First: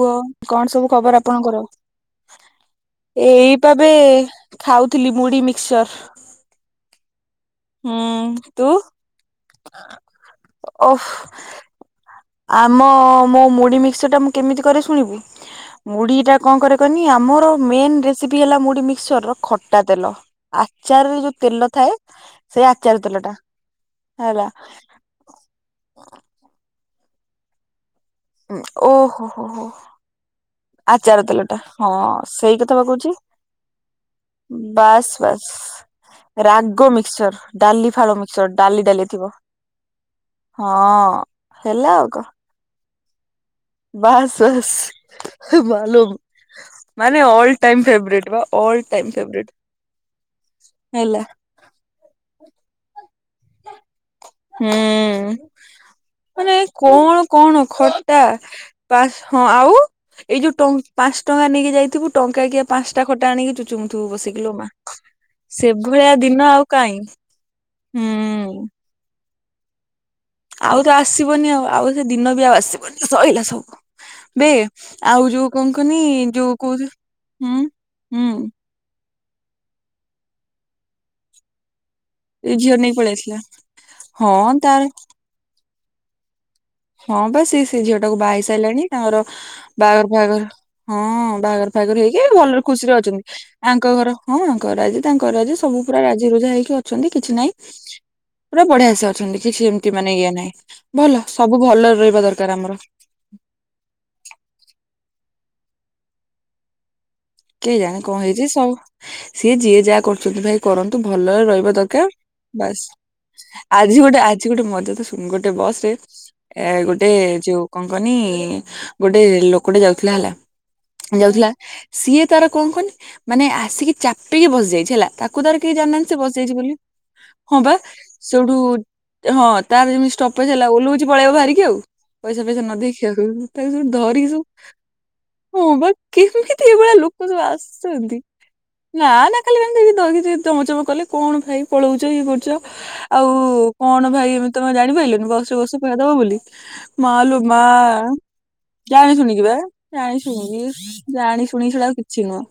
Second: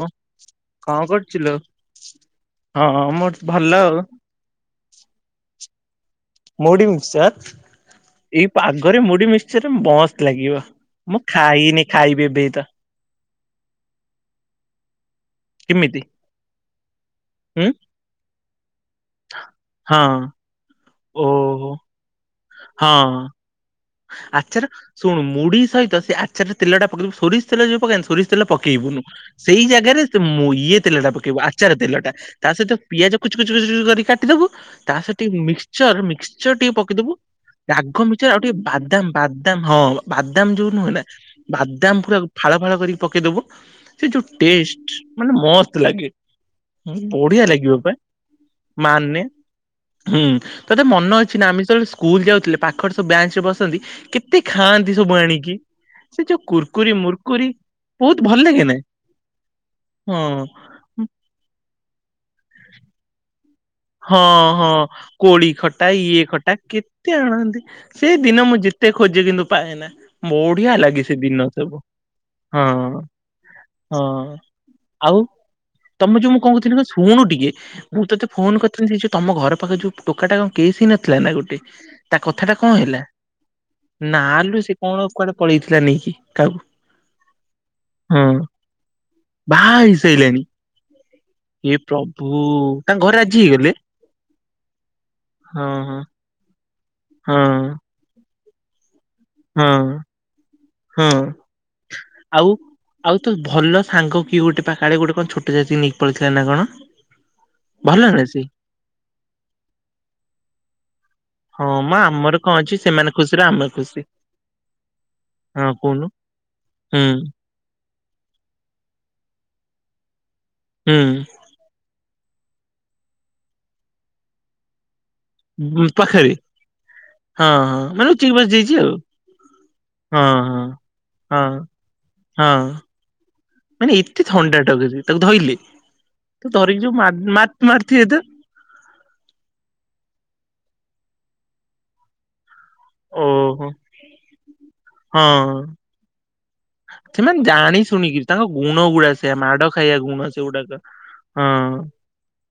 କୁହ, କଣ ସବୁ ଖବର ଆପଣଙ୍କର? ହଁ ମୋର ଭଲ ଆଉ। ଖାଉଥିଲି ମୁଢି ମିକ୍ସଚର। ମୁଢି ମିକ୍ସଚର? ହୁଁ ଏଇ ତୁ ପାଗରେ ମୁଢି ମିକ୍ସଚର ରେ ମସ୍ତ ଲାଗିବ, ଓଃ ମୁଁ ଖାଇନି ଖାଇବି ଏବେ। ତ ଆମ ମୋ ମୁଢ଼ି ମିକ୍ସଚର ଟା, ମୁଁ କେମିତି କରେ ଶୁଣିବୁ। କେମିତି ମୁଢି ଟା କଣ କରେ କହନି, ଆମର ହୁଁ ମେନ୍ ରେ ରେସିପି ହେଲା ମୁଢି ମିକ୍ସଚର ର ଖଟା ତେଲ, ହଁ ଆଚାରରେ ଯୋଉ ତେଲ ଓହୋ ଥାଏ ସେ ଆଚାର ହଁ। ତେଲ ଟା। ହେଲା। ଆଚାର, ଶୁଣୁ ମୁଢି ସହିତ ସେ ଆଚାରରେ ତେଲ ଟା [unintelligible] ସୋରିଷ ତେଲ ଯଉ ପକାନ୍ତି, ସୋରିଷ ତେଲ ପକେଇବୁନୁ ଓହୋ ହୋ ସେଇ ହୋ ଜାଗାରେ ସେ ଇଏ ତେଲ ଟା ଆଚାର ପକେଇବୁ, ଆଚାର ହଁ ତେଲଟା ତା ସେଇ ସହିତ କଥା ବା କହୁଛି। ପିଆଜ କୁଚୁ କୁଚୁ କୁଚୁ କରି କାଟିଦବୁ, ତା ବାସ୍ ସହିତ ଟିକେ ବାସ୍। ମିକ୍ସଚର ମିକ୍ସଚର ଟିକେ ରାଗ ପକେଇଦବୁ ମିକ୍ସଚର ଡାଲି ରାଗ ଫାଳ ମିକଚର ଆଉ ମିକ୍ସଚର ଟିକେ ଡାଲି ଡାଲି ବାଦାମ ଥିବ ବାଦାମ ହଁ, ବାଦାମ ଯୋଉ ହଁ ନୁହେଁ ନା ହେଲା ବାଦାମ ଆଉ ପୁରା କଣ। ଫାଳ ଫାଳ କରିକି ପକେଇଦବୁ। ସେ ଯୋଉ ବାସ୍ ବାସ୍ ଟେଷ୍ଟ ମାନେ ମସ୍ତ‌୍ ଲାଗେ। ମାଲୁମ୍ ଉଁ ମାନେ ବଢିଆ ଅଲ୍ ଲାଗିବ ଟାଇମ୍ ପା, ଫେବରେଟ୍ ବା ଅଲ୍ ଟାଇମ୍ ମାନେ ଫେବରେଟ୍। ହୁଁ ତତେ ହେଲା ମନ ଅଛି ନା, ଆମେ ଯେତେବେଳେ ସ୍କୁଲ ଯାଉଥିଲେ ପାଖରେ ସବୁ ବ୍ୟାଞ୍ଚ ରେ ବସନ୍ତି ହୁଁ। ଖାଆନ୍ତି ସବୁ ଆଣିକି। ସେ ଯୋଉ ମାନେ କୁୁରକୁରି କଣ ମୁୁରକୁରି କଣ ଖଟା, ବହୁତ ଭଲ ଲାଗେ ନା ପା ହଁ ଆଉ ଏଇ ଯଉ ଟ ପାଞ୍ଚ ଟଙ୍କା ନେଇକି ଯାଇଥିବୁ ଟଙ୍କା କିଆ ପାଞ୍ଚଟା ଖଟା ଆଣିକି, ଚୁ ହଁ ହଁ କୋଳି ଖଟା ସେଭଳିଆ ଇଏ ଦିନ ଖଟା ଆଉ କାଇଁ କେତେ ଆଣନ୍ତି, ସେଇ ଦିନ ମୁଁ ହୁଁ। ଯେତେ କେତେ ଖୋଜେ କିନ୍ତୁ ପାଏନା। ବଢିଆ ଆଉ ତ ଲାଗେ ସେ ଦିନ ଆସିବନି ଆଉ ସବୁ, ଆଉ ସେ ଦିନ ବି ଆଉ ଆସିବନି ହଁ। ସଇଲା ସବୁ ହଁ ବେ ଆଉ ଯୋଉ କଣ କହନି ତମେ ଯୋଉ ମୁଁ କହୁଥିଲ, କହୁଥି ଶୁଣୁ ଟିକେ ହୁଁ ମୁଁ ହୁଁ ତତେ ଫୋନ କରି ସେ ଯୋଉ ତମ ଘର ପାଖରେ ଯୋଉ ଟୋକା ଟା କଣ କେସ ହେଇ ନଥିଲା ନା ଗୋଟେ? ତା କଥା ଏଇ ଟା କଣ ଝିଅ ନେଇକି ହେଲା, ପଳେଇ ଆସିଲା ନା ହଁ ଲୋ ସେ ତାର କଣ କୁଆଡେ ପଳେଇଥିଲା ନେଇକି କାହାକୁ। ହଁ ବା ସେ ସେ ଝିଅ ଟାକୁ ବାହା ହଁ ହେଇ ସାରିଲାଣି, ତାଙ୍କର ବାହା ବାହାଘର ଫାହାଘର ହେଇସାଇଲାଣି ହଁ। ବାହାଘର ହେ ଫାହାଘର ହେଇକି ପ୍ରଭୁ ଭଲରେ ଖୁସିରେ ତାଙ୍କ ଘରେ ଅଛନ୍ତି। ରାଜି ହେଇଗଲେ ଆଙ୍କ ଘର ହଁ ଆଙ୍କ ରାଜି ତାଙ୍କ ରାଜି ହଁ ସବୁ ପୁରା ହଁ ରାଜି ତିରୁଧା ହେଇକି ଅଛନ୍ତି କିଛି ନାଇଁ, ହଁ ପୁରା ବଢିଆସେ ଅଛ ଏମିତି କି ହଁ ସେମିତି ମାନେ ଇଏ ନାହିଁ, ହଁ ଭଲ ସବୁ ଭଲରେ ରହିବା ଆଉ ଦରକାର ଆମର। ଆଉ ତ ଭଲ ସାଙ୍ଗ କିଏ ଗୋଟେ ପା କାଳେ ଗୋଟେ କଣ ଛୋଟ ଜାତି ନେଇକି ପଳେଇଥିଲା ନା କଣ? କେ ଜାଣି ଭଲ କଣ ନା ସିଏ? ହେଇଛି ସବୁ, ସିଏ ଯିଏ ଯାହା କରୁଛନ୍ତି ଭାଇ କରନ୍ତୁ ଭଲରେ ହଁ ରହିବା ମ ଦରକାର, ଆମର କଣ ଅଛି ବାସ୍। ସେମାନେ ଖୁସିରେ ଆମେ ଆଜି ଖୁସି ଗୋଟେ ଆଜି ଗୋଟେ ମଜା କଥା ଶୁଣ, ଗୋଟେ ହଁ ବସ ରେ କହୁନୁ ଏ ଗୋଟେ ହୁଁ ଯୋଉ କଣ କହନି, ଗୋଟେ ଲୋକଟେ ଯାଉଥିଲା ହେଲା। ହୁଁ। ଯାଉଥିଲା ସିଏ ତାର କଣ କହନି, ମାନେ ଆସିକି ଚାପିକି ବସିଯାଇଛି ହେଲା, ତାକୁ କୁ ତାର କେହି ହୁଁ ଜାଣିନାହାନ୍ତି ସେ ପାଖରେ ବସିଯାଇଛି ବୋଲି, ହଁ ବା ମାନେ ଲୁଚେଇକି ସେଠୁ ବସିଯାଇଛି ଆଉ। ହଁ ତାର ଯେମିତି ହଁ ଷ୍ଟପେଜ ହଁ ହେଲା ଓଲଉଛି ପଳେଇବ ହଁ ବାହାରିକି ଆଉ ପଇସା ପଇସା ହଁ ନ ଦେଖିବାକୁ ତାକୁ ସେଠୁ ମାନେ ଏତେ ଧରିଛୁ ଥଣ୍ଡା ଟକରେ ତାକୁ ଧଇଲେ? ହଁ ବା ତାକୁ କେମିତି? ଧରିକି ଯୋଉ କିଭଳିଆ ମା ଲୋକ ସବୁ ମା ମାରିଥିବେ ତ ଆସୁଛନ୍ତି? ନା ନା ଖାଲି ଏମିତି ଦହିକି ଟିକେ ଚମକି କଲେ କଣ ଭାଇ ପଳଉଛ ଇଏ କରୁଛ। ଆଉ ଓହୋ କଣ ଭାଇ ଏମିତି ତମେ ଜାଣିପାରିଲନି ବସରେ ହଁ। ବସୁ ପଇସା ଦବ ବୋଲି। ମା ସେମାନେ ଲୋ ମା ଜାଣି ଶୁଣିକିରି ତାଙ୍କ ଗୁଣ ଗୁଡା ଜାଣି ଶୁଣି ସେୟା କି ବା ମାଡ ଖାଇବା ଜାଣି ଗୁଣ ଶୁଣିକି ସେଗୁଡାକ ଜାଣି ପୁଣି ହଁ ଛଡା ଆଉ କିଛି ନୁଁହ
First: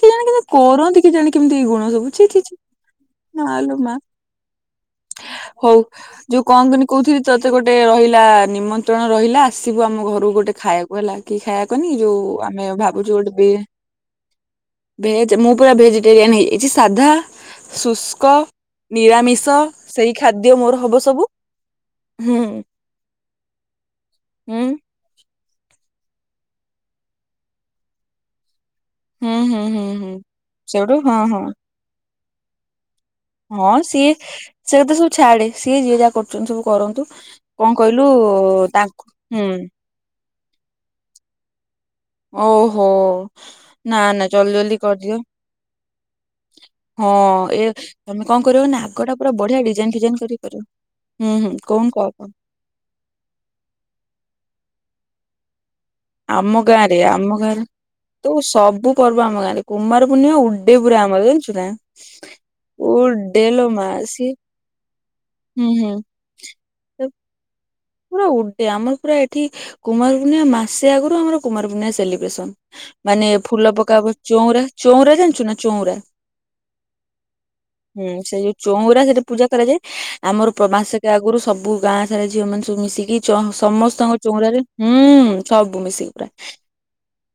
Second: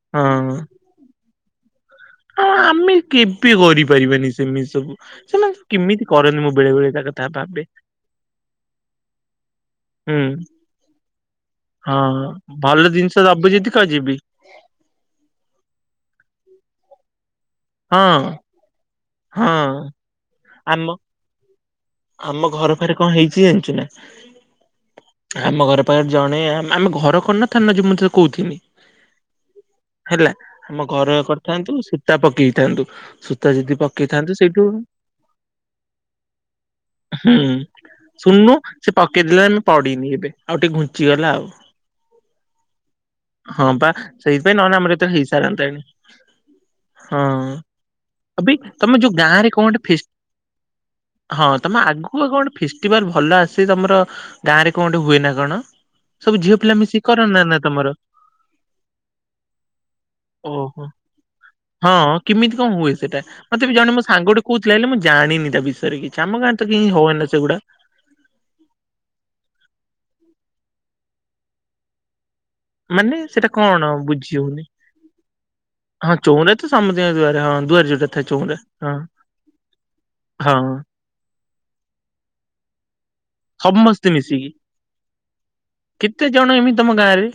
କେ ଜାଣି କେମିତି ହଁ। କରନ୍ତି କେ ଜାଣି କେମିତି ଏଇ ଗୁଣ ସବୁ? ଛି ଛି ହଁ ଛି ଆମେ କେବେ ମା ଲୋ ମା କରିପାରିବାନି ସେମିତି ସବୁ। ସେମାନେ ସବୁ ହଉ କେମିତି କରନ୍ତି ଯୋଉ ମୁଁ କଣ ବେଳେ କହନି ବେଳେ କହୁ ତା ଏଥି କଥା ତତେ ଭାବେ ଗୋଟେ ରହିଲା ନିମନ୍ତ୍ରଣ ରହିଲା ଆସିବୁ ଆମ ହୁଁ ଘରକୁ ଗୋଟେ ଖାଇବାକୁ ହେଲା। କି ଖାଇବା କହନି ହଁ। ଯୋଉ ଆମେ ଭଲ ଜିନିଷ ଭାବୁଛୁ ଗୋଟ ଦବୁ ବି ଯଦି ଖୋଜିବି ଭେଜ ମୁଁ ପୁରା ଭେଜିଟେରିଆନ ହେଇ ଯାଇଛି ସାଧା ହଁ ଶୁଷ୍କ ହଁ ନିରାମିଷ ସେଇ ଖାଦ୍ୟ ମୋର ଆମ ହବ ସବୁ। ହୁଁ ଆମ ଘର ପାଖରେ କଣ ହେଇଛି ଜାଣିଛୁ ନା? ହୁଁ ଆମ ଘର ପାଖରେ ଜଣେ ଆମ ଘର କରନଥନ୍ତୁନା ତା ନା ମୁଁ ଯୋଉ ତତେ କହୁଥିନି। ହୁଁ ହୁଁ ହୁଁ ହୁଁ ହେଲା ଆମ ସେଇଠୁ ଘର ହଁ ହଁ କରିଥାନ୍ତୁ ସୂତା ପକେଇଥାନ୍ତୁ ହଁ ଯଦି ସିଏ ପକେଇଥାନ୍ତୁ ସେଇଠୁ ସେକଥା ସବୁ ଛାଡେ ସିଏ ଯିଏ ଯାହା କରୁଛନ୍ତି ସବୁ କରନ୍ତୁ। ହୁଁ କଣ କହିଲୁ ଶୁଣନୁ ସେ ତାଙ୍କୁ ପକେଇଦେଲା ହୁଁ ଆମେ ପଡିନି ଏବେ ଆଉ ଟିକେ ଘୁଞ୍ଚିଗଲା ଆଉ। ଓହୋ ହଁ ବା ନା ନା ଜଲଦି ସେଇଥିପାଇଁ ନହେଲେ ଜଲଦି ଆମର ଏତେ କରିଦିଅ। ହେଇସାରନ୍ତାଣି ହଁ ଏ ତମେ କଣ ଅବି କରିବ ନା ତମେ ଆଗ ଯୋଉ ଟା ପୁରା ଗାଁ ରେ ବଢିଆ କଣ ଗୋଟେ ଡିଜାଇନ ଫେଷ୍ ଫିଜାଇନ କରି କରିବ। ହୁଁ ହଁ ହୁଁ ତମ କହୁନୁ କହ ଆଗକୁ କହ କଣ ଫେଷ୍ଟିଭାଲ ଭଲ ଆସେ ତମର ଗାଁରେ କଣ ଟେ ହୁଏ ନା କଣ? ସବୁ ଝିଅ ଆମ ପିଲା ଗାଁ ରେ ମିଶିକି ଆମ କରନା ନା ଗାଁରେ ତମର? ତ ସବୁ ପର୍ବ ଆମ ଗାଁ ରେ କୁମାର ପୂର୍ଣ୍ଣିମା ଉଡେ ଓହୋ ପୁରା ଆମର ଜାଣିଛୁ ନା। ହଁ କେମିତି କଣ ହୁଏ ସେଇଟା ଉଡେଲୋ ମତେ ବି ମା ଜଣେ ମୋ ସିଏ ସାଙ୍ଗ ଟେ କହୁଥିଲା ହେଲେ ମୁଁ ଜାଣିନି ତା ହୁଁ ହୁଁ। ବିଷୟରେ କିଛି। ଆମ ଗାଁରେ ତ କାଇଁ ସେ ହୁଏନା ସେଗୁଡା। ପୁରା ଉଡେ ଆମର ପୁରା ଏଠି କୁମାର ପୂର୍ଣ୍ଣିମା ମାସେ ଆଗୁରୁ ଆମର କୁମାର ପୂର୍ଣ୍ଣିମା ସେଲିବ୍ରେସନ। ମାନେ ସେଟା ଫୁଲ କଣ ପକା ହୁଏ ବୁଝି ହଉନି। ଚଉଁରା ଚଉଁରା ଜାଣିଚୁ ନା ଚଉଁରା? ହଁ ଚଉଁରା ତ ସମସ୍ତିଙ୍କ ଦୁଆରେ ହଁ ଦୁଆରେ ହୁଁ ଯୋଉଟା ଥାଏ ସେ ଯୋଉ ହଁ ଚଉଁରା ସେଠି ପୂଜା କରାଯାଏ ଆମର ହଁ। ପ୍ର ମାସେ ସେ ଆଗରୁ ସବୁ ଗାଁ ସାରା ଝିଅ ମାନ ସବୁ ମିଶିକି ସମସ୍ତେ ଚଁ-ସମସ୍ତଙ୍କ ମିଶିକି ଚଉଁରାରେ ହୁଁ ସବୁ ମିଶିକି କେତେ ପୁରା ଜଣ ଏମିତି ତମ ଗାଁ ରେ।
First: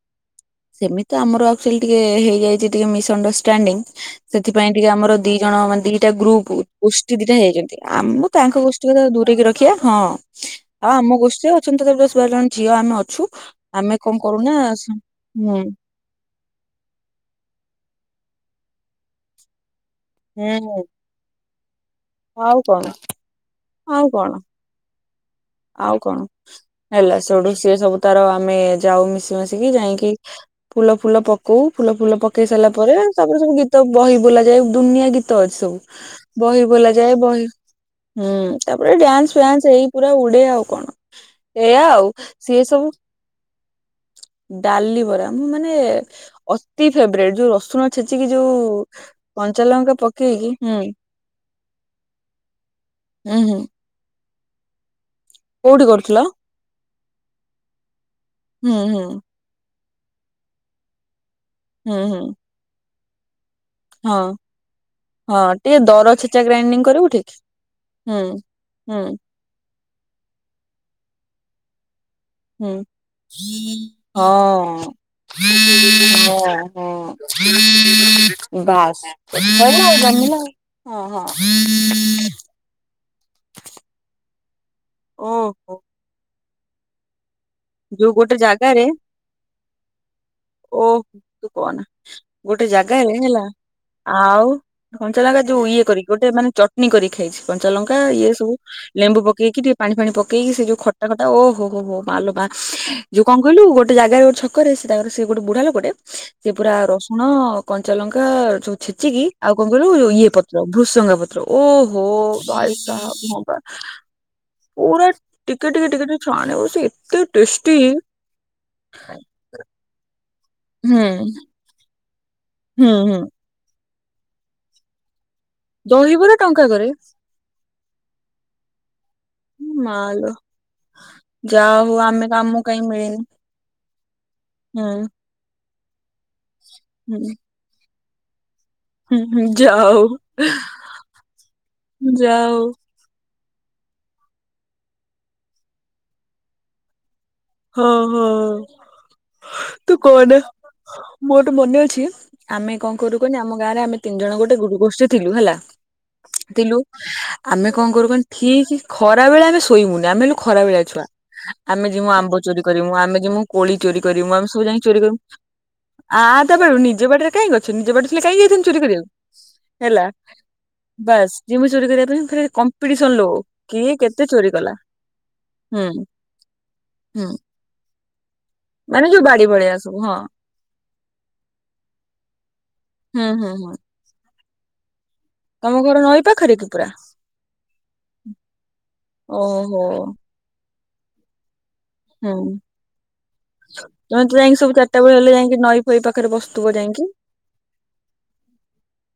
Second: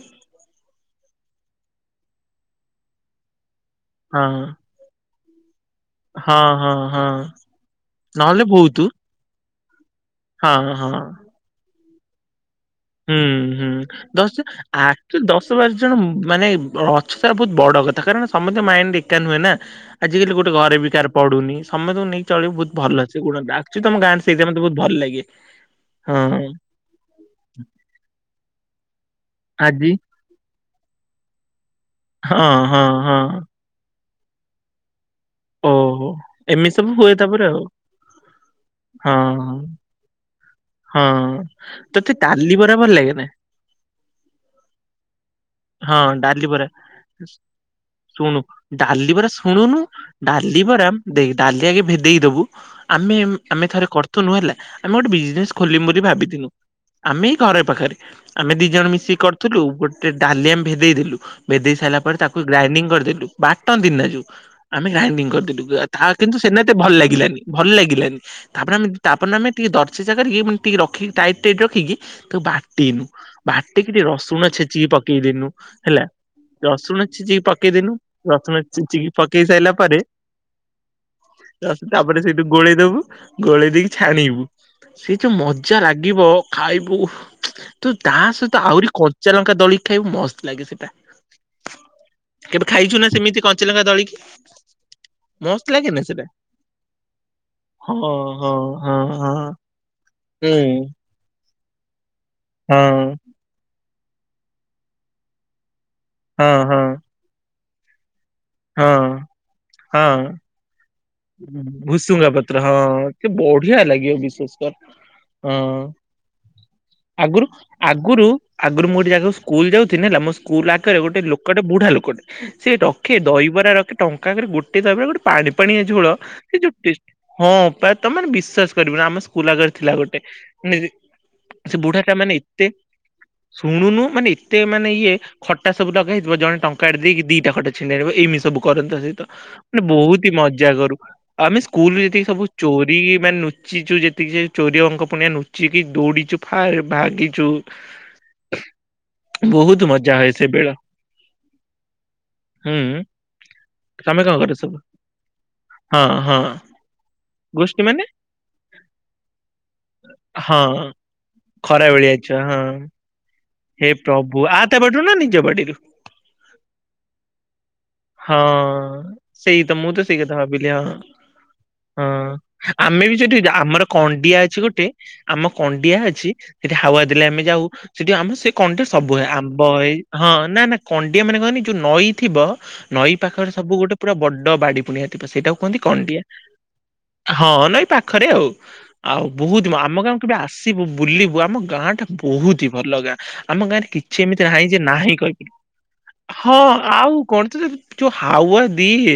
ସେମିତି ଆମର ଆକଚୁଲି ଟିକେ ହେଇଯାଇଚି ଟିକେ ମିସଅଣ୍ଡରଷ୍ଟାଣ୍ଡି ହଁ। ସେଥିପାଇଁ ଟିକେ ଆମର ଦି ଜଣ ମାନେ ଦିଟା ହଁ ଗ୍ରୁପୁ ହଁ ହଁ ଗୋଷ୍ଟି ଦିଟା ହେଇଯାଇଚନ୍ତି। ଆମ ନହେଲେ ତାଙ୍କ ବହୁତୁ ଗୋଷ୍ଟି କଥା ଦୂରେଇିକି ରଖ୍ ଖିଆ ହଁ ହଁ ଆଉ ହଁ। ଆମ ଗୋଷ୍ଟିରେ ଅଛନ୍ତି ତଥାବି ଦଶ ବାର ଜଣ ଝିଅ ଆମେ ହୁଁ ଅଛୁ ହୁଁ ଆମେ କଣ ଦଶ କରୁନା ସା ଆକ୍ଚୁଆଲି ଦଶ ବାର ଜଣ ମାନେ ଅଛ ତାର ବହୁତ ବଡ କଥା କାରଣ ସମସ୍ତଙ୍କ ମାଇଣ୍ଡ ଏକା ନୁହେଁ ନା। ଆଜିକାଲି ଗୋଟେ ଘରେ ହୁଁ ବି କାହାର ପଡୁନି ସମତେଙ୍କୁ ନେଇକି ଚଳିବୁ ଆଉ ବହୁତ୍ କଣ ଭଲ ସେ ଗୁଣ ଟା। ସେ ତମ ଆଉ ଗାଁ କଣ ସେଇଥିଆଇଁ ମତେ ବହୁତ୍ ଭଲ୍ ଲାଗେ ଆଉ କଣ ହଁ। ହେଲା ସେଠୁ ସିଏ ସବୁ ତାର ଆମେ ଯାଉ ମିଶି ମାଶିକି ଆଜି ଯାଇଁକି ଫୁଲ ଫୁଲ ପ କୋଉ ଫୁଲ ଫୁଲ ହଁ ପକେଇ ସାରିଲା ହଁ ପରେ ହଁ ତାପରେ ସବୁ ଗୀତ ବହି ବୋଲାଯାଏ ଦୁନିଆ ଗୀତ୍ ତ ଅଛି ଓହୋ ସବୁ। ବହି ଏମିତି ସବୁ ବୋଲା ହୁଏ ଯାଏ ତାପରେ ବହି ଆଉ ହୁଁ ତାପରେ ଡ୍ୟାନ୍ସ ହଁ ଫ୍ୟାନ୍ସ ହେଇ ପୁରା ଉଡେ ଆଉ। କଣ ହଁ ଏଇଆ ଆଉ ତତେ ଡାଲି ବରା ଭଲ୍ ଲାଗେନା? ଡାଲିବରା ମୁଁ ମାନେ ବରା। ଅତି ଫେବରେଟ୍ ଯୋଉ ରସୁଣ ଛେଚିକି ଶୁଣୁ ଯୋଉ ଡାଲି ବରା କଞ୍ଚା ଶୁଣୁନୁ ଲଙ୍କା ପକେଇକି ହୁଁ ଡାଲିବରା ଦେଖ୍ ଡାଲି ଆଗେ ଭେଦେଇଦବୁ ଆମେ ହୁଁ ହୁଁ ଆମେ ଥରେ କରୁଥୁନୁ ହେଲା ଆମେ ଗୋଟେ ବିଜ୍ କୋଉଠି ଖୋଲିମୁ ବୋଲି କରୁଥିଲ ଭାବିଥିନୁ ଆମେ ଏଇ ଘର ପାଖେରେ ଆମେ ଦି ହୁଁ ଜଣ ହୁଁ ମିଶିକି କରି ଥିଲୁ ଗୋଟେ ଡାଲି ଆମେ ଭେଦେଇଦେଲୁ ଭେଦେଇ ସାରିଲା ହୁଁ ପରେ ହୁଁ ତାକୁ ଗ୍ରାଇଣ୍ଡିଙ୍ଗ କରିଦେଲୁ। ବାଟନ୍ତିନା ହଁ ଯୋଉ ଆମେ ଗ୍ରାଇଡିଙ୍ଗ୍ ହଁ କରିଦେଲୁ ଟିକେ ତା ଦର କିନ୍ତୁ ଛେଚା ସେଦିନ ଏତେ ଗ୍ରାଇଣ୍ଡିଙ୍ଗ ଭଲ୍ କରିବୁ ଠିକ ଲାଗିଲାନି ଭଲ ଲାଗିଲାନି। ହୁଁ ତାପରେ ଆମେ ହୁଁ ତାପରେ ଆମେ ଟିକେ ଦର୍ଶିଜା କରିକି ଟିକେ ରଖିକି ଟାଇଟ ଟାଇଟ୍ ରଖିକି ତାକୁ ବାଟିନୁ ହୁଁ ବାଟିକି ଟିକେ ରସୁଣ ଛେଚିକି ହଁ ପକେଇଦେନୁ ହେଲା ହଁ ରସୁଣ ଛେଚିକି ପକେଇଦେନୁ ହଁ। ରସୁଣ ଛେଚିକି ପକେଇ [inaudible] ସାରିଲା ପରେ ହଁ ହଁ। ଗୋଳେଇଦବୁ ଗୋଳେଇ ଦେଇକି ଛାଣିବୁ ସେ ଯୋଉ ଓହୋ ମଜା ଲାଗ ଗିବ ଖାଇବୁ ଓହ୍ ତୁ ତା ସହିତ ଆହୁରି କଞ୍ଚାଲଙ୍କା ଦଳି ଓଃ ତୁ କନା କେବେ ଗୋଟେ ଖାଇଛୁ ନା ଜାଗାରେ ସେମିତି ହେଲା କଞ୍ଚାଲଙ୍କା ଦଳିକି ଆଉ କଞ୍ଚାଲଙ୍କା ଯୋଉ ମସ୍ତ ଇଏ ଲାଗେ ନା କରିକି ସେଟା ଗୋଟେ ମାନେ ଚଟନି କରିକି ଖାଇଚି କଞ୍ଚାଲଙ୍କା ହଁ ଇଏ ସବୁ ହଁ ହଁ ଲେମ୍ବୁ ହଁ ପକେଇକି ଟିକେ ପାଣି ଫାଣି ପକେଇକି ହୁଁ ସେ ଯୋଉ ଖଟା ଖଟା ଓହୋ ହୋ ହୋ ମାଲୋମା ହଁ ଯୋ କଣ କହିଲୁ ଗୋଟେ ଜାଗାରେ ଗୋଟେ ଛକରେ ସେ ତାଙ୍କର ସେ ଗୋଟେ ବୁଢା ଲୋକଟେ ସେ ହଁ ପୁରା ହଁ ରସୁଣ କଞ୍ଚାଲଙ୍କା ସବୁ ହଁ ଛେଚିକି ଆଉ କଣ କହିଲୁ ହଁ ଇଏ ପତ୍ର ଭୃସଙ୍ଗା ପତ୍ର ଓହୋ ଭୁସୁଙ୍ଗା ପତ୍ର ଭାଇ ହଁ ସାହାବ କି ହଁ ପା ବଢିଆ ଲାଗିବ ବିଶ୍ଵାସ୍ କର୍। ପୁରା ହଁ ଟିକେ ଟିକେ ଟିକେ ଟିକେ ଛାଣିବୁ ସେ ଏତେ ଆଗୁରୁ ଟେଷ୍ଟି ଅଗୁରୁ ଆଗୁରୁ ମୁଁ ଗୋଟେ ଯାଗାକୁ ସୁ ସ୍କୁଲ ଯାଉଥିନି ହେଲା ମୋ ସ୍କୁଲ ଆଗେରେ ହୁଁ ଗୋଟେ ଲୋକଟେ ବୁଢା ଲୋକଟେ ସେ ହୁଁ ରଖେ ହୁଁ। ଦହି ରା ରଖେ ଟଙ୍କାକରେ ଗୋଟେ ଦହିବରା ଗୋଟେ ପାଣିପାଣିଆ ଝୋଳ ଦହିବରା ସେ ଟଙ୍କା ଯୋଉ କରେ ଟେଷ ହଁ ପ୍ରାୟ ତମେ ମାନେ ବିଶ୍ଵାସ କରିବନ ଆମ ସ୍ ସ୍କୁଲ ଆଗରେ ଥିଲା ଗୋଟେ ମାଲୋ ନି-ସେ ଯାହା ହଉ ବୁଢା ଟା ଆମେ ମାନେ ଆମକୁ ଏତେ କାହିଁ ମିଳିନି। ଶୁଣୁନୁ ମାନେ ଏତେ ହୁଁ ମାନେ ଇଏ ଖଟା ସବୁ ଲଗା ହେଇଥିବ ଜଣେ ଟଙ୍କାଟେ ଦେଇକି ହୁଁ ଦିଟା ଖଟା ଚି ଛିଣ୍ଡେଇଦବ ଏମିତି ସବୁ କରନ୍ତି ତା ହୁଁ ସହିତ ହୁଁ ମାନେ ଯାଉ ବହୁତି ମଜା ଜାଗରୁ ଆମେ ସ୍କୁଲରେ ଯେତିକି ସବୁ ଯାଉ ଚୋରି କି ମାନେ ନୁଚିଚୁ ଯେତିକି ସେ ଚୋରି ଅଙ୍କ ପଣିଆ ନୁଚିକି ଦୌଡିଚୁ ଫାଳେ ଭାଗିଚୁ ହଁ ହଁ ଅ ବହୁତ ତୁ ମଜା ହୁଏ କଣ ସେ ବେଳ ମୋର ମନେ ଅଛି ହୁଁ ଆମେ କଣ କରୁ କୁହନି ଆମ ଗାଁରେ ଆମେ ତମେ ତିନି କଣ ଜଣ କର ଗୋଟ ଗ ସବୁ ଗୋଷ୍ଟି ଥିଲୁ ହେଲା ହଁ ହଁ ଥିଲୁ ଆମେ ଗୋଷ୍ଠୀ କଣ ମାନେ କରୁ କହ ଠିକ ଖରା ବେଳେ ଆମେ ଶୋଇବୁନି ଆମେ ହେଲୁ ଖରା ହଁ ବେଳିଆ ଛୁଆ ଖରା ଆମେ ଯିମୁ ବେଳିଆ ଆମ୍ବ ଛୁଆ ହଁ ଚୋରି କରିମୁଁ ଆମେ ଜିମୁ କୋଳି ହେ ଚୋରି କରିବୁ ପ୍ରଭୁ ଆମେ ଆ ସବୁ ତା ଯାଇି ଚୋରି ବାଟରୁ ନା କରି ନିଜ ବାଡିରୁ ଆ ଆ ତା ବେଳୁ ନିଜ ବାଡିରେ କାହିଁକି ଅଛି ନିଜ ବାଡି ଥିଲେ କାହିଁକି ହଁ ଯାଇଥାନ୍ତି ଚୋରି କରିବାକୁ ସେଇ ତ ମୁଁ ତ ହେଲା ସେଇ କଥା ଭାବିଲି ହଁ ବାସ୍ ଯିମୁ ଚୋରି ହଁ କରିବା ପାଇଁ ଫେରେ ଆମେ କମ୍ପିଟିସନ ବି ଲୋ ଯଦି ଯା ଆମର କିଏ କେତେ କଣ୍ଡିଆ ଚୋରି ଅଛି କଲା ଗୋଟେ ଆମ ହୁଁ କଣ୍ଡିଆ ଅଛି ସେଠି ହାୱା ଦେଲେ ହୁଁ ଆମେ ଯାଉ ସେଠି ଆମ କଣ୍ଡି ସବୁ ମାନେ ଯୋଉ ହୁଏ ବାଡି ଆମ୍ବ ଭଳିଆ ଏଇ ସବୁ ହଁ ନା ନା କଣ୍ଡିଆ ମାନେ କହନି ଯୋଉ ନଈ ଥିବ ନଈ ହୁଁ ହୁଁ ପାଖରେ ହୁଁ ସବୁ ଗୋଟେ ପୁରା ବଡ ବାଡି ପୁଣିହାତି ସେଇଟା ତମ କୁହନ୍ତି ଘର କଣ୍ଡିଆ ନଈ ପାଖରେ କି ପୁରା ହଁ ନାଁଇ ପାଖରେ ଆଉ ଆଉ ବହୁତମ୍ ଓହୋ ଆମ ଗାଁ କେବେ ଆସିବୁ ବୁଲିବୁ ଆମ ଗାଁ ଟା ହୁଁ ବହୁତ ହି ଭଲ ଗାଁ। ଆମ ଗାଁରେ କିଛି ତମେ ତ ଏମିତି ଯାଇକି ନାହିଁ ସବୁ ଯେ ଚାରିଟା ନାହିଁ ବେଳେ ହେଲେ କହିକି ଯାଇକି ନଈ ଫଇ ପାଖରେ ହଁ ବସୁଥିବ ଯାଇକି ଆଉ କଣ ତୁ ଯୋଉ ହାୱା ଦିଏ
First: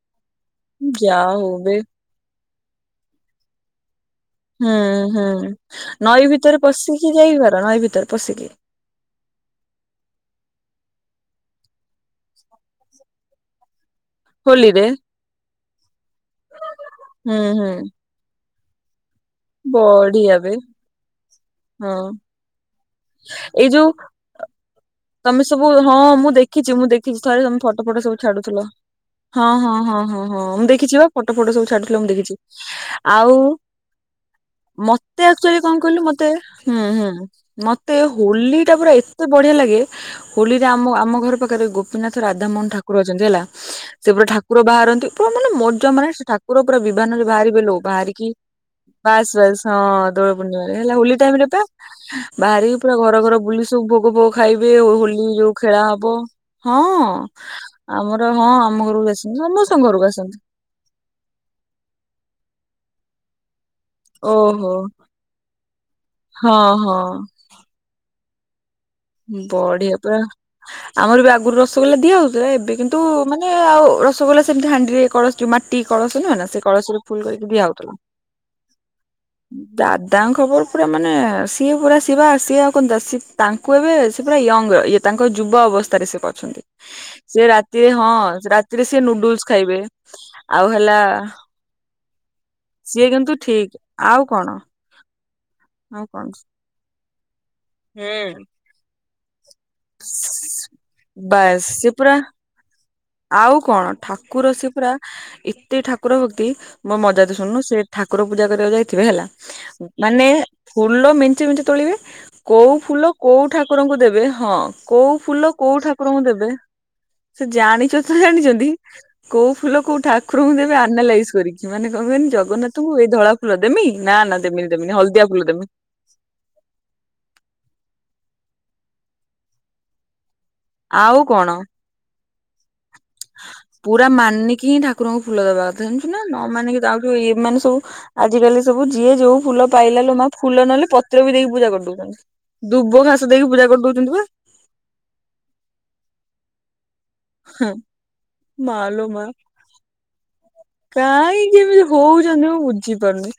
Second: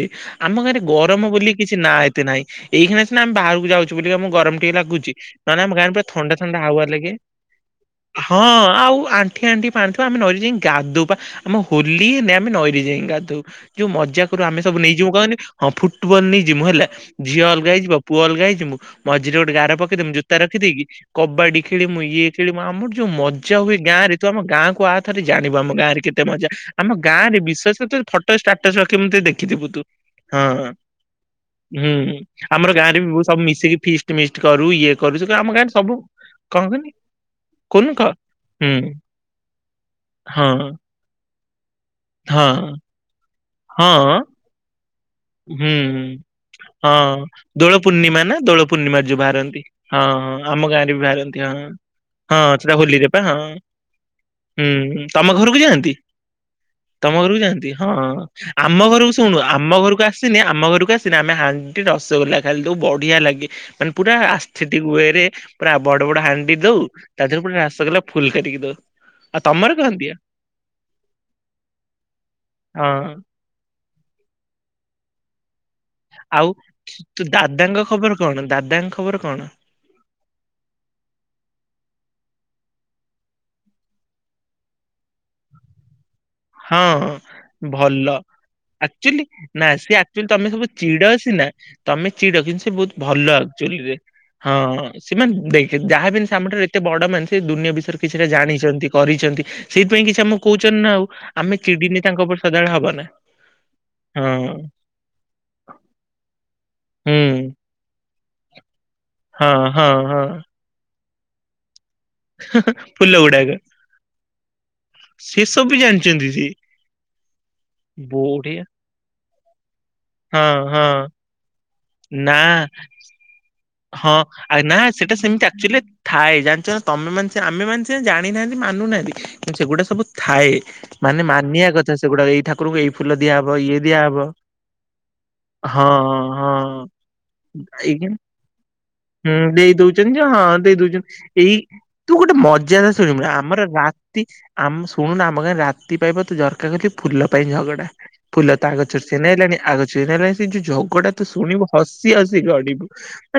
ଆମ ଗାଁରେ ଯା ଗରମ ହଉ ବୋଲି ବେ କିଛି ନା ନାଁ ଏତେ ନାଇଁ ଏଇ ଖିେ ସିନା ଆମ ବାହାରକୁ ଯାଉଛୁ ବୋଲି ଆମ ଗରମ ହୁଁ ଟିକେ ଲାଗୁଚି ହୁଁ ନହଲେ ଆମ ଗାଁରେ ପୁରା ନଈ ଥଣ୍ଡା ଥଣ୍ଡା ଭିତରେ ହୱା ପଶିକି ଲାଗେ ଯାଇପାର ନଈ ଭିତରେ ପଶିକି ହଁ ଆଉ ଆଣ୍ଠିଏ ଆଣ୍ଠିଏ ପାଣିଥିବା ଆମେ ନଈରେ ଯାଇ ଗାଧୁ ପା ଆମ ହୋଲିଲେ ଆମେ ନଈରେ ଯାଇ ଗାଧଉ। ଯଉଁ ମଜ୍ଜାକ୍ [unintelligible] ଆମେ ସବୁ ହୋଲିରେ ନେଇଯିବୁ କହନି ହଁ ଫୁଟବଲ ନେଇଯିମୁ ହେଲା ହୁଁ ଝିଅ ଅଲଗା ହୁଁ ହେଇଯିବ ପୁଅ ଅଲଗ ହେଇଯିବୁ ମଝିରେ ଗୋଟେ ଗାର ପକେଇଦମୁ ଜୋତା ବଢିଆ ବେ ରଖିଦେଇକି କବାଡି ହଁ ଖେଳିମୁ ଇଏ ଖେଳିମୁ ଆମର ଯୋଉ ମଜା ଏଇ ହୁଏ ଯୋଉ ଯେ ତୁ ଆମ ଗାଁକୁ ଆ ଥରେ ତମେ ଜାଣିବୁ ସବୁ ଆମ ହଁ ଗାଁରେ କେତେ ମୁଁ ମଜା। ଦେଖିଚି ମୁଁ ଆମ ଦେଖିଚି ଗାଁରେ ଥରେ ତମେ ବିଶ୍ୱାସ ଫଟୋ କର ତୁ ଫଟ ସବୁ ଛାଡୁଥିଲ। ଷ୍ଟାଟସ୍ ରଖିବୁ ମୁଁ ତତେ ହଁ ଦେଖିଥିବୁ ହଁ ତୁ ହଁ ହଁ ହଁ ମୁଁ ଦେଖିଛି ବା ଫଟୋ ଫଟୋ ସବୁ ଛାଡୁଥିଲ ମୁଁ ହୁଁ। ଦେଖିଛି ଆମର ଗାଁରେ ବି ଆଉ ସବୁ ମିଶିକି ଫିଷ୍ଟ ମିଷ୍ଟ କରୁ ଇଏ କରୁ ମତେ ସେ ଆମ ଆକ୍ଚୁଆଲି ଗାଁରେ କଣ ସବୁ କହିଲୁ ମତେ କଣ ହୁଁ କହନି ହୁଁ କହୁନୁ ମତେ କହ ହୋଲି ଟା ହୁଁ। ପୁରା ଏତେ ବଢିଆ ଲାଗେ ହୋଲିରେ ହଁ, ଆମ ଆମ ଘର ପାଖରେ ଗୋ ଗୋପୀନାଥ ହଁ, ରାଧାମୋହନ ଠାକୁର ଅଛନ୍ତି ହେଲା ହଁ, ସେପଟ ଠାକୁର ବାହାରନ୍ତି ପୁରା ମାନେ ହୁଁ, ମୋଜ ମାନେ ସେ ଠାକୁର ପୁରା ହଁ, ବିମାନହରେ ବାହାରିବେ ଲ ଦୋଳ ପୂର୍ଣ୍ଣିମା ବାହାରିକି ନା ଦୋଳ ପୂର୍ଣ୍ଣିମାରେ ଯୋଉ ବାସ୍ ବାହାରନ୍ତି। ବାସ୍ ହଁ ଦୋଳ ଆମ ପୂର୍ଣ୍ଣିମାରେ ଗାଁରେ ହେଲା ବି ହୋଲି ବାହାରନ୍ତି ଟାଇମରେ ହଁ, ପା ହଁ, ସେଟା ବାହାରିକି ପୁରା ହୋଲିରେ ଘର ପା ଘର ହଁ, ବୁଲି ସବୁ ଭୋଗ ଫାଗ ଖାଇ ହୁଁ, ଏବେ ହୋଲି ତମ ଯୋଉ ଘରକୁ ଖେଳା ଯାଆନ୍ତି? ହବ ହଁ ତମ ଘରକୁ ଯାଆନ୍ତି ହଁ, ଆମର ହଁ ଆମ ଘରୁ ଘରକୁ ଶୁଣୁ ଆମ ସମସ୍ତଙ୍କ ଘରକୁ ଆସିନି ଆସନ୍ତି ଆମ ଘରକୁ ଆସିନା ଆମେ ହାଣ୍ଡି ରସଗୋଲା ଖାଲି ଦବ ବଢିଆ ଲାଗେ ମାନେ ପୁରା ଓହୋ ଆସ୍ତେଥିକ୍ ୱେ ରେ ପୁରା ବଡ ବଡ ହାଣ୍ଡି ହଁ ଦଉ ହଁ ତା ଦେହରେ ପୁରା ହ୍ରାସ କଲେ ଫୁଲ୍ କାଟି କି ଦଉ ଆଉ ତମର କଣ ବଢିଆ ଦିଅ? ପା ଆମର ବି ଆଗରୁ ରସଗୋଲା ଦିଆହଉଥିଲା ଏବେ ହଁ, କିନ୍ତୁ ମାନ ଏ ଆଉ ରସଗୋଲା ସେମିତି ହାଣ୍ଡିରେ କଳସ ଯୋ ମାଟି କଳସ ନୁହେଁ ନା ଆଉ ସେ କଳସରେ ତୋ ଫୁଲ୍ କରିକି ଦିଆ ଦାଦାଙ୍କ ହଉଥିଲା ଖବର କଣ? ଦାଦାଙ୍କ ଖବର କଣ? ଦାଦାଙ୍କ ଖବର ପୁରା ମାନେ ସିଏ ପୁରା ସିବା ସିଏ ଆଉ ଙ୍କ ଦ ତାଙ୍କ କୁ ଏବେ ସେ ପୁରା ୟଙ୍ଗ ଇଏ ତାଙ୍କ ଯୁବ ଅବସ୍ଥାରେ ସେ ପ ହଁ ଭଲ ରାତିରେ ସିଏ ଆକ୍ଚୁଆଲି ନୁଡୁଲସ ନା ଖାଇବେ ସିଏ ଆଚୁଆଲି ତମେ ଆଉ ସବୁ ହେଲା ଚିଡ ସିନା ତମେ ଚିଡ କିନ୍ତୁ ସେ ବହୁତ ସିଏ ଭଲ କିନ୍ତୁ ଠିକ ଆକ୍ଚୁଲିରେ ଆଉ କଣ ହଁ ସେମାନେ ଦେଖେ ଆଉ ଯାହା ବି ହେଲେ କଣ। ସେ ଆମ ଠାରୁ ଏତେ ବଡ ମାନେ ସେ ଦୁନିଆ ବିଷୟରେ କିଛିଟା ହୁଁ। ଜାଣିଛନ୍ତି କରିଛନ୍ତି ସେଇଥିପାଇଁ କିଛି ଆମକୁ କହୁଛନ୍ତି ନା ଆଉ ଆମେ ବାସ୍ ସେ ଚଡିିନି ପୁରା ତାଙ୍କ ଉପରେ ସଦାବେଳେ ହବ ନା ଆଉ କଣ ଠାକୁର ହଁ ସେ ପୁରା, ଏତେ ଠାକୁର ଭକ୍ତି ମୋ ମଜା ତ ହୁଁ। ଶୁଣନୁ ସେ ଠାକୁର ପୂଜା କରିବାକୁ ଯାଇଥିବେ ହେଲା ହଁ ହଁ ହଁ ମାନେ ଫୁଲ ମେଂଚେ ମେଞ୍ଚେ ତୋଳିବେ କୋଉ ଫୁଲ କୋଉ ଠାକୁରଙ୍କୁ ଦେବେ ହଁ କୋଉ ସେ ଫୁଲ ସବୁ କୋଉ ଠାକୁରଙ୍କୁ ଜାଣିଛନ୍ତି ସିଏ। ଦେବେ ସେ ଜାଣିଛ ତ ବଢିଆ ଜାଣିଛନ୍ତି କୋଉ ଫୁଲ କୋଉ ହଁ ଠାକୁରଙ୍କୁ ଦେବେ ହଁ ଆନାଲାଇଜ କରିକି। ସେମାନେ କହିବି ନା ଜଗନ୍ନାଥଙ୍କୁ ଏଇ ଧଳା ଫୁଲ ଦେମି? ହଁ ନା ନା ଆ ଦେମିନି ଦେମିନି ସେଟା ହଳଦିଆ ସେମିତି ଫୁଲ ଦେମି। ଆକ୍ଚୁଆଲି ଥାଏ ଜାଣିଛ ତମେ ମାନ ଆମେ ମାନଛେ ଜାଣିନାହାନ୍ତି ମାନୁନାହାନ୍ତି କିନ୍ତୁ ସେଗୁଡା ସବୁ ଥାଏ। ଆଉ ମାନେ କଣ ମାନିବା କଥା ସେଗୁଡା ଏଇଠା ପୁରା ମାନିକି ହିଁ ଠାକୁରଙ୍କୁ ଫୁଲ ଦବା ହଁ କଥା ଜାଣିଛୁ ନା। ନ ହଁ ମାନିକି ଆଉ ଏମାନେ ସବୁ ଏଇ ଆଜିକାଲି ସବୁ ଯିଏ ହୁଁ ଯୋଉ ଫୁଲ ଦେଇ ପାଇଲା ଲୋ ଦଉଛନ୍ତି ଯେ ମା ହଁ ଫୁଲ ଦେଇ ନହେଲେ ଦଉଛନ୍ତି ପତ୍ର ବି ଦେଇକି ଏଇ ପୂଜା ତୁ କରିଦଉଛନ୍ତି। ଗୋଟେ ମଜାରେ ଦୁବ ଶୁଣିବୁ ଘାସ ଦେଇକି ଆମର ପୂଜା କରି ଦଉ ରାତି [unintelligible] ଆମ ଶୁଣୁନୁ ଆମ କାହିଁ ରାତି ପାଇବା ତୁ ଦରକା କିବୁ [unintelligible] ଫୁଲ ପାଇଁ ଝଗଡା। ଫୁଲ ତା ଗଛରୁ ମାଲୋ ସେ ମା। ନେଲାଣି ଆଗ ଗଛରୁ ଏ ନେଲାଣି ସେ ଝଗଡା ତ କାହିଁକି ଶୁଣିବୁ ଏମିତି ହସି ହସି ହଉଛନ୍ତି ମୁଁ ଗଡିବୁ ବୁଝିପାରୁନି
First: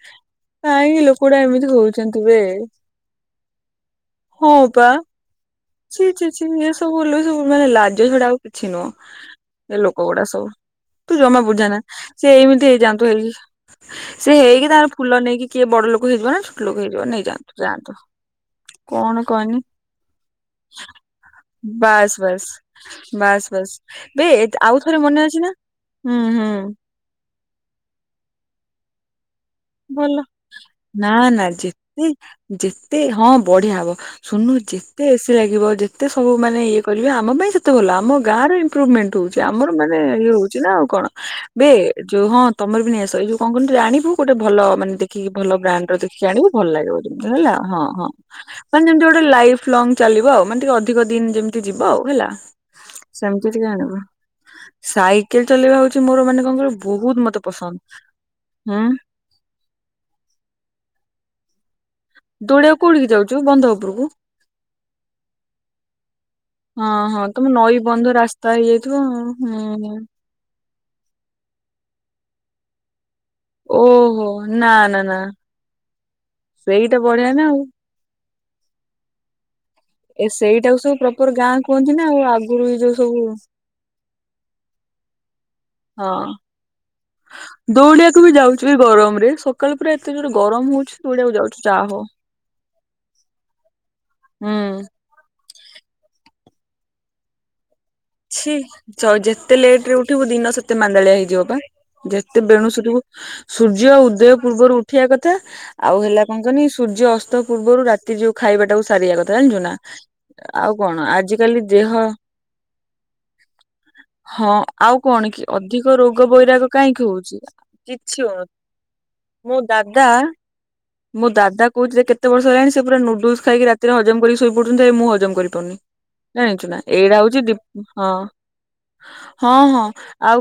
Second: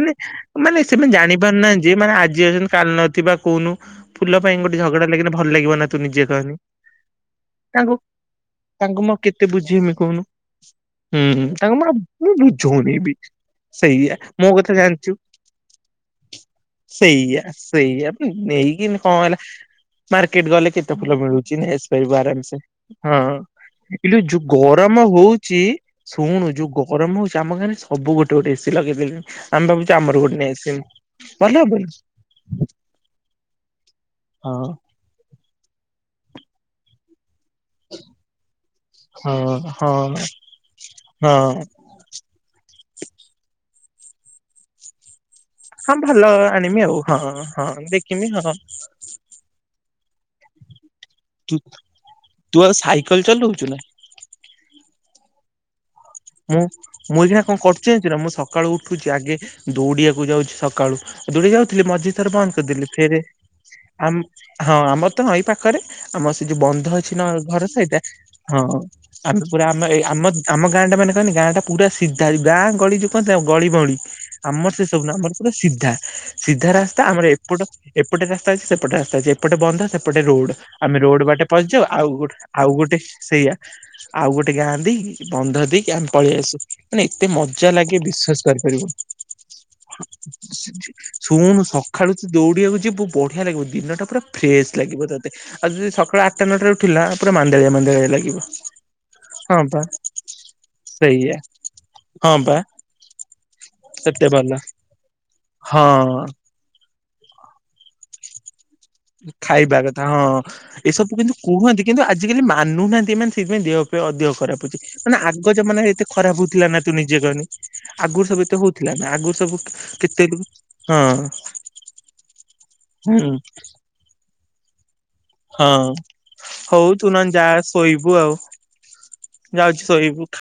ମାନେ ମାନେ କାହିଁକି ସେମାନେ ଲୋକଗୁଡା ଏମିତି ଜାଣିପାରୁନାହାନ୍ତି ଯି ମାନେ ହଉଛନ୍ତି ବେ। ଆଜି ଅଛନ୍ତି କାଲି ନଥିବା କୋଉନୁ ଫୁଲ ହଁ ପାଇଁ ଗୋଟେ ପା ଝଗଡା। କି ଭଲ ଲାଗିବ ନା ତୁ ଛି ଛି ନିଜେ ଛି କହନି। ଏ ସବୁ ଲୋ ସବୁ ମାନେ ତାଙ୍କୁ ଲାଜ ଛଡା ଆଉ କିଛି ନୁହଁ। ତାଙ୍କୁ ମୁଁ କେତେ ଏ ବୁଝେଇମି ଲୋକ କହୁନୁ? ଗୁଡା ସବୁ ତୁ ଜମା ହୁଁ। ତାଙ୍କୁ ବୁଝାନା ମୁଁ ସେ ଆଉ ଏମିତି ବୁଝଉନି ହେଇଯାଆନ୍ତୁ ବି ହେଇକି। ସେଇା ସେ ମୋ ହେଇକି କଥା ତାଙ୍କର ଫୁଲ ଜାଣିଛୁ। ନେଇକି କିଏ ବଡ ଲୋକ ହେଇଯିବ ନା ଛୋଟ ଲୋକ ହେଇଯିବ ସେଇଆ ନେଇଯାଆନ୍ତୁ ଯାଆନ୍ତୁ ସେଇଆ ବେ ନେଇକି କଣ ହେଲା? ମାର୍କେଟ ଗଲେ କେତେ ଫୁଲ ମିଳୁଛି। ନେଇଆସିପାରିବୁ ବାସ୍ ବାସ୍ ଆରାମସେ। ହଁ। ବାସ୍ ବାସ୍ ଇଲୋ ବେ ଯୋଉ ଆଉ ଗରମ ଥରେ ମନେ ଅଛି ନା ହଉଛି। ହୁଁ ହୁଁ ଶୁଣୁ ଯୋଉ ଗରମ ହଉଛି ଆମ ଗାଁରେ ସବୁ ଗୋଟେ ଗୋଟେ ଏସି ଲଗେଇଦଲେଣି। ଆମ ଭାବୁ ଆମର ଭଲ ଗୋଟେ ନେଇ ଆସିବୁ ନା ନା ଭଲ ଯେତେ ହବନି ଯେତେ ହଁ ବଢିଆ ହବ। ଶୁଣୁନୁ ହଁ ଯେ ଯେତେ ଏଶୀ ଲାଗିବ ଯେତେ ସବୁ ମାନେ ଇଏ କରିବେ ଆମ ପାଇଁ ସେ କେତେ ଗଲା ଆମ ଗାଁରେ ଇମ୍ପପ୍ରୁଭମେଣ୍ଟ ହଁ ହଉଛି। ଆମର ହଁ ମାନେ ଇଏ ହଉଛି ନାଉ କଣ? ହଁ। ବେ ଯୋଉ ହଁ ତମର ବି ନେଇ ଆସ। ଏଇ ଯଉ କଣ କଣ ଆଣିବୁ ଗୋଟେ ଭଲ ମାନେ ଦେ ଦେଖିକି ଭଲ ବ୍ରାଣ୍ଡ ହଁ ର ଭଲ ଦେଖି ଆଣିବୁ ଭଲ ଆଣିମି ଆଉ ଲାଗିବ ହଁ ଯେମିତି ହେଲା। ହଁ ହଁ ଦେଖିମି ମାନେ ଯେମିତି ଗୋ ଲାଇଫ ଲଙ୍ଗ ଚାଲିବ ଆଉ ମାନେ ଟିକେ ଅ ଅଧିକ ଦିନ ତୁ ଯେମିତି ଯିବ ଆଉ ହେଲା। ତୁ ଆଉ ସାଇକେଲ ସେମିତି ଚଲଉଛୁ ଟିକେ ନା? ଆଣିବୁ। ସାଇକେଲ ଚଲେଇବା ହଉ ମୁଁ ମୁଁ ଏଇକିନା କଣ କରୁଛି ଜାଣିଛୁ ନା? ମୁଁ ସକାଳୁ ହୁଁ ଉଠୁଛି ଆଗେ ଦୌଡିିବାକୁ ଯାଉଛି ସକାଳୁ। ଦୁଡି ଯାଉଥିଲି ମଝି ଥରେ ବନ୍ଦ ଦୌଡିବାକୁ କରିଦେଲି କୋଉଠିକି ଫେରେ। ଯାଉଛୁ ବନ୍ଧ ଉପରକୁ ହଁ। ଆମର ତ ହଁ ଏଇ ପା କରେ। ଆମର ସେ ଯୋଉ ବନ୍ଧ ହଁ ଅଛି ହଁ ନା ତମ ଘର ନଈ ସହିତ ବନ୍ଧ ରାସ୍ତା ହଁ ହେଇଯାଇଥିବ ଆଉ। ଆମେ ପୁରା ଆମ ଏ ହୁଁ ଆମ ଆମ ଗାଁ ଟା ମାନେ କହନି ଗାଁ ଟା ପୁରା ସିଧା। ଗାଁ ଗଳି ଯୋଉ କୁହ ଗଳି ଭଉଳି ଓହୋ ଆମର ନା ସେ ନା ସବୁ ନାହିଁ। ନା ଆମର ପୁରା ସିଧା ସିଧା ସେଇଟା ରାସ୍ତା ଆମର ବଢିଆ ନା ଆଉ ଏପଟ ଏପଟେ ରାସ୍ତା ଅଛି। ସେପଟେ ରାସ୍ତା ଅଛି। ଏପଟେ ବନ୍ଧ। ସେ ପଟେ ଏ ରୋଡ ସେଇଟାକୁ ସବୁ ଆମେ ରୋଡ ପ୍ରପର ବାଟେ ଗାଁ ପସିଯାଉ କୁହନ୍ତି ନା ଆଉ। ଆଗରୁ ଆଉ ଏଇ ଯୋଉ ଗୋଟେ ସବୁ ସେଇଆ ଆଉ ଗୋଟେ ଗାଁ ଦେଇକି ବନ୍ଧ ଦେ କ ହଁ ପଳେଇ ଆସୁ ମାନେ ଏତେ ମଜା ଲାଗେ ଦୌଡିବାକୁ ବି ବିଶ୍ୱାସ ଯାଉଛୁ ଏଇ କରିପାରିବୁ ଗରମ ରେ ସକାଳୁ ପୁରା ଏତେ ଜୋରେ ଗରମ ହଉଛି ଦୌଡିବାକୁ ଯାଉଛୁ। ଶୁଣୁ ଯା ହଉ ସକାଳୁ ତୁ ଦୌଡିବାକୁ ଯିବୁ ବଢିଆ ଲାଗିବ। ଦିନ ଟା ପୁରା ଫ୍ରେଶ ହୁଁ ଲାଗିବ ତ ତେ ଆଉ ଯଦି ସକାଳ ଆଠଟା ନଅଟା ରେ ଉଠିଲା ପୁରା ମାନ୍ଦାଳିଆ ମାନ୍ଦାଳିଆ ଲାଗି ଛି। ଯେତେ ଲେଟ ରେ ଉଠିବୁ ଦିନ ସେତେ ସେତେ ମାନ୍ଦାଳିଆ ସେଇଆ ହେଇଯିବ ପା। ହଁ ଯେତେ ପା ବେଣୁସୁ ଉଠିବୁ ସୂର୍ଯ୍ୟ ସେତେ ଉଦୟ ଭଲ ପୂର୍ବରୁ ଉଠିବା କଥା। ହଁ ଆଉ ହେଲା କଣ କହନି ସୂର୍ଯ୍ୟ ଅସ୍ତ ପୂର୍ବରୁ ରାତି ଏ ଯୋଉ ଖାଇବାଟାକୁ ସାରିବା କଥା ଜାଣିଛୁ ନା। ଖାଇବା କଥା ହଁ ଆଉ କଣ ଏସବୁ କିନ୍ତୁ ଆଜିକାଲି କୁହନ୍ତି ଦେହ କିନ୍ତୁ ଆଜିକାଲି ମାନୁନାହାନ୍ତି ଏମାନେ ସେଇଥିପାଇଁ ଦେହ ଫେହ ଅଧିକ ହଁ ଖରାପ ହଉଛି। ଆଉ ମାନେ କଣ କି ଆଗ ଜମାନାରେ ଅଧିକ ଏତେ ରୋଗ ଖରାପ ହଉଥିଲା ବୈରାଗ ନା ତୁ କାହିଁକି ନିଜେ ହଉଛି? କହନି କିଛି ଆଗରୁ ସବୁ ହୋଉ ଏତେ ହଉଥିଲା ନା ଆଗରୁ ସବୁ ମୁଁ ଦାଦା କେତେ ହଁ ମୋ ଦାଦା କହୁଚି ସେ କେତେ ବର୍ଷ ହେଲାଣି ସେ ପୁରା ହୁଁ ନୁଡୁଲୁସ୍ ଖାଇକି ରାତିରେ ହଜମ କରିକି ଶୋଇ ପଡୁଛନ୍ତି ଭାଇ ମୁଁ ହଜମ କରିପାରୁନି। ହଁ ନା ଜାଣିଚୁ ନା ହଉ ତୁ ଏଇଡା ନହେଲେ ହଉଚି ଯା ଦି ଶୋଇବୁ ହଁ। ଆଉ ହଁ ଯାଉଛି ହଁ ଶୋଇବୁ। ଆଉ